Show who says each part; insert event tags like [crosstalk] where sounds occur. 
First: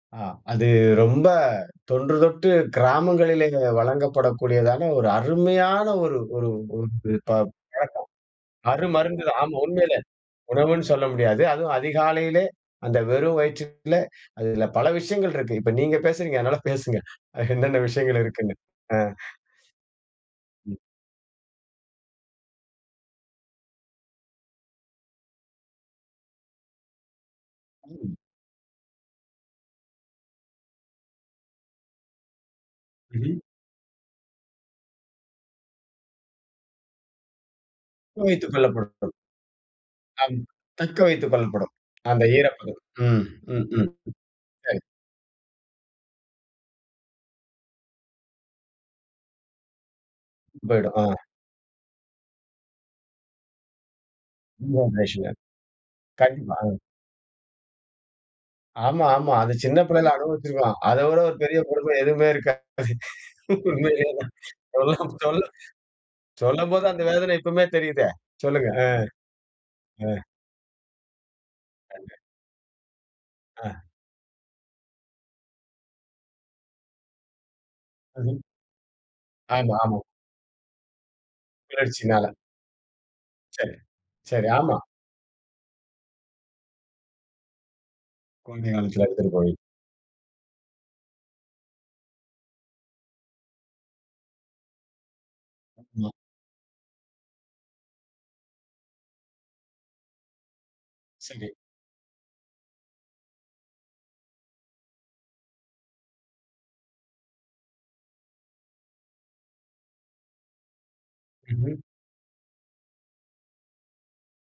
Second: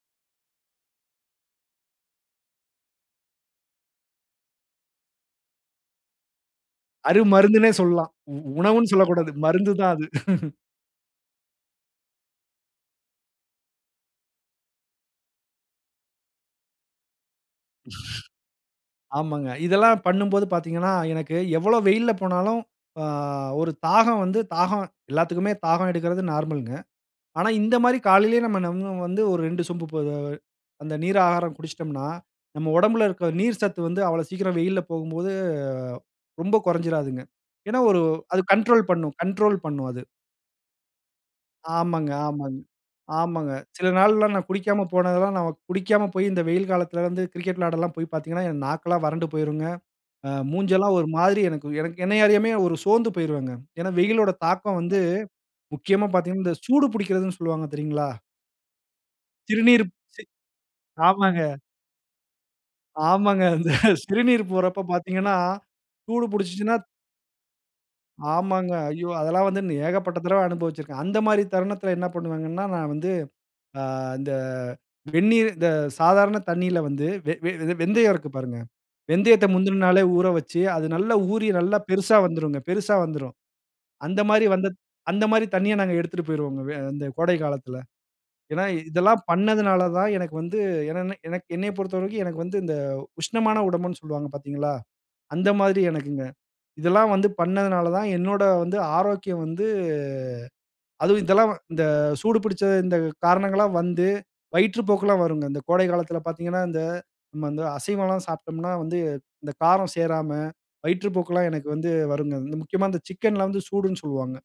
Speaker 1: ஆ அது ரொம்ப, தொன்று தொட்டு கிராமங்களிலேயே, வழங்கப்படக்கூடியதான ஒரு அருமையான ஒரு ஒரு ஒரு ப
Speaker 2: அருமருந்துனே
Speaker 1: பழக்கம்.
Speaker 2: சொல்லலாம். உ உணவுனு
Speaker 1: அருமருந்து
Speaker 2: சொல்லக்கூடாது.
Speaker 1: தான். ஆமா
Speaker 2: மருந்து தான்,
Speaker 1: உண்மையில.
Speaker 2: அது. [chuckles]
Speaker 1: உணவுனு சொல்ல முடியாது. அதுவும் அதிகாலையிலே, அந்த வெறும் வயிற்றில, அதில பல விஷயங்கள் இருக்கு. இப்ப நீங்க பேசுறீங்க. அதனால பேசுங்க, அ என்னென்ன விஷயங்கள் இருக்குனு.
Speaker 2: [sneezes]
Speaker 1: அ.
Speaker 2: ஆமாங்க. இதெல்லாம் பண்ணும்போது
Speaker 1: [inhales] ம்.
Speaker 2: பாத்தீங்கனா, எனக்கு எவ்வளவு வெயில்ல போனாலும், அ ஒரு தாகம் வந்து தாகம், எல்லாத்துக்குமே தாகம் எடுக்கறது நார்மல்ங்க. ஆனா, இந்த மாரி
Speaker 1: ம்.
Speaker 2: காலையிலேயே நம்ம நம்ம வந்து ஒரு 2 சொம்பு, போதவ அந்த நீர் ஆகாரம் குடுச்சுட்டோம்னா, நம்ம உடம்பில இருக்குற
Speaker 1: ம்ஹ்ம்.
Speaker 2: நீர் சத்து வந்து, அவ்வளவு சீக்கிரம் வெயில்ல போகும்போது, ரொம்ப கொறஞ்சுடாதுங்க. ஏனா, ஒரு அது
Speaker 1: வைத்துக்
Speaker 2: கண்ட்ரோல்
Speaker 1: கொள்ளப்படுத்தல்.
Speaker 2: பண்ணும் கண்ட்ரோல் பண்ணும், அது.
Speaker 1: அம். தக்க வைத்துக் கொள்ளப்படும்.
Speaker 2: ஆமாங்க.
Speaker 1: அந்த
Speaker 2: ஆமாங்
Speaker 1: ஈரப்பதம். ம்,
Speaker 2: ஆமாங்க.
Speaker 1: ம்,
Speaker 2: சில
Speaker 1: ம்.
Speaker 2: நாள்லாம் நான்
Speaker 1: சரி.
Speaker 2: குடிக்காம போனதெல்லாம், நம்ம குடிக்காம போயி, இந்த வெயில் காலத்தில வந்து கிரிக்கெட் விளையாடலாம் போய் பாத்தீங்கனா, என் நாக்கெல்லாம் வறண்டு போய்ரும்ங்க. அ,
Speaker 1: போய்டும்,
Speaker 2: மூஞ்செல்லாம் ஒரு
Speaker 1: அ.
Speaker 2: மாரி, எனக்கு எனக் என்னையறியாமயே ஒரு சோர்ந்து போயிருவேங்க. ஏனா, வெயிலோட தாக்கம்
Speaker 1: [unintelligible]
Speaker 2: வந்து,
Speaker 1: மேசியா.
Speaker 2: முக்கியமா பாத்தீங்கனா, இந்த
Speaker 1: கண்டிப்பா. அ.
Speaker 2: சூடு பிடிக்கிறதுனு சொல்வாங்க, தெரியுங்களா?
Speaker 1: ஆமா, ஆமா. அது சின்ன
Speaker 2: சிறுநீர்
Speaker 1: பிள்ளையில
Speaker 2: சி
Speaker 1: அனுபவிச்சு இருக்கோம். அத விட, ஒரு
Speaker 2: ஆமாங்க.
Speaker 1: பெரிய கொடுமை எதுவுமே இருக்காது.
Speaker 2: ஆமங்க. இந்த
Speaker 1: உண்மையிலேதான்.
Speaker 2: சிறுநீர் போறப்ப
Speaker 1: சொல்லம்
Speaker 2: பாத்தீங்கன்னா,
Speaker 1: சொல்ல
Speaker 2: சூடு பிடுச்சுச்சுனா
Speaker 1: சொல்லம்போது அந்த வேதனை இப்பவுமே தெரியுதே. சொல்லுங்க.
Speaker 2: ஆமாங்க.
Speaker 1: அ.
Speaker 2: ஐயோ! அதெல்லாம் வந்து இன்னும்
Speaker 1: அ.
Speaker 2: ஏகப்பட்ட தடவ அனுபவிச்சுருக்கேன். அந்த மாரி தருணத்தில, என்ன
Speaker 1: [unintelligible]
Speaker 2: பண்ணுவேங்கன்னா, நான் வந்து,
Speaker 1: ஆ.
Speaker 2: ஆ இந்த வெந்நீர் இந்த சாதாரண தண்ணீல வந்து, வெ வெ வெ வெந்தயம் இருக்கு
Speaker 1: அஹ்ம்.
Speaker 2: பாருங்க. வெந்தயத்த
Speaker 1: ஆமா,
Speaker 2: முந்தின
Speaker 1: ஆமா.
Speaker 2: நாளே ஊற வச்சு, அது நல்லா ஊறி, நல்லா பெருசா
Speaker 1: கிளர்ச்சினால.
Speaker 2: வந்துருங்க, பெருசா வந்துரும்.
Speaker 1: சரி,
Speaker 2: அந்த மாரி
Speaker 1: சரி.
Speaker 2: வந்த
Speaker 1: ஆமா.
Speaker 2: அந்த மாரி தண்ணிய, நாங்க எடுத்துட்டு போயிருவோங்க, வே அந்த கோடை காலத்தில. ஏனா,
Speaker 1: குழந்தை காலத்தில
Speaker 2: இதெல்லாம்
Speaker 1: எடுத்துட்டு போயி.
Speaker 2: பண்ணதுனால தான், எனக்கு வந்து என்னனா, எனக்கு என்னயப் பொறுத்தவரைக்கும் எனக்கு வந்து, இந்த உஷ்ணமான உடம்புனு சொல்வாங்க பாத்தீங்களா? அந்த மாரி
Speaker 1: ஆமா
Speaker 2: எனக்குங்க. இதெல்லாம் வந்து, பண்ணதுனாலதான் என்னோட வந்து, ஆரோக்கியம் வந்து, அதுவும் இதெல்லாம்
Speaker 1: சரி.
Speaker 2: வ இந்த சூடு பிடுச்ச, இந்த காரணங்கள்லாம் வந்து, வயிற்று போக்கெல்லாம் வருங்க. இந்த கோடை காலத்தில பாத்தீங்கன்னா, இந்த நம்ம வந்து அசைவலாம் சாப்ட்டோம்னா வந்து, இந்த காரம் சேராம, வயிற்று போக்கெல்லாம் எனக்கு
Speaker 1: ம்ஹ்ம்.
Speaker 2: வந்து வருங்க. இந்த முக்கியமா இந்த சிக்கன்லாம் வந்து, சூடுன்னு சொல்லுவாங்க.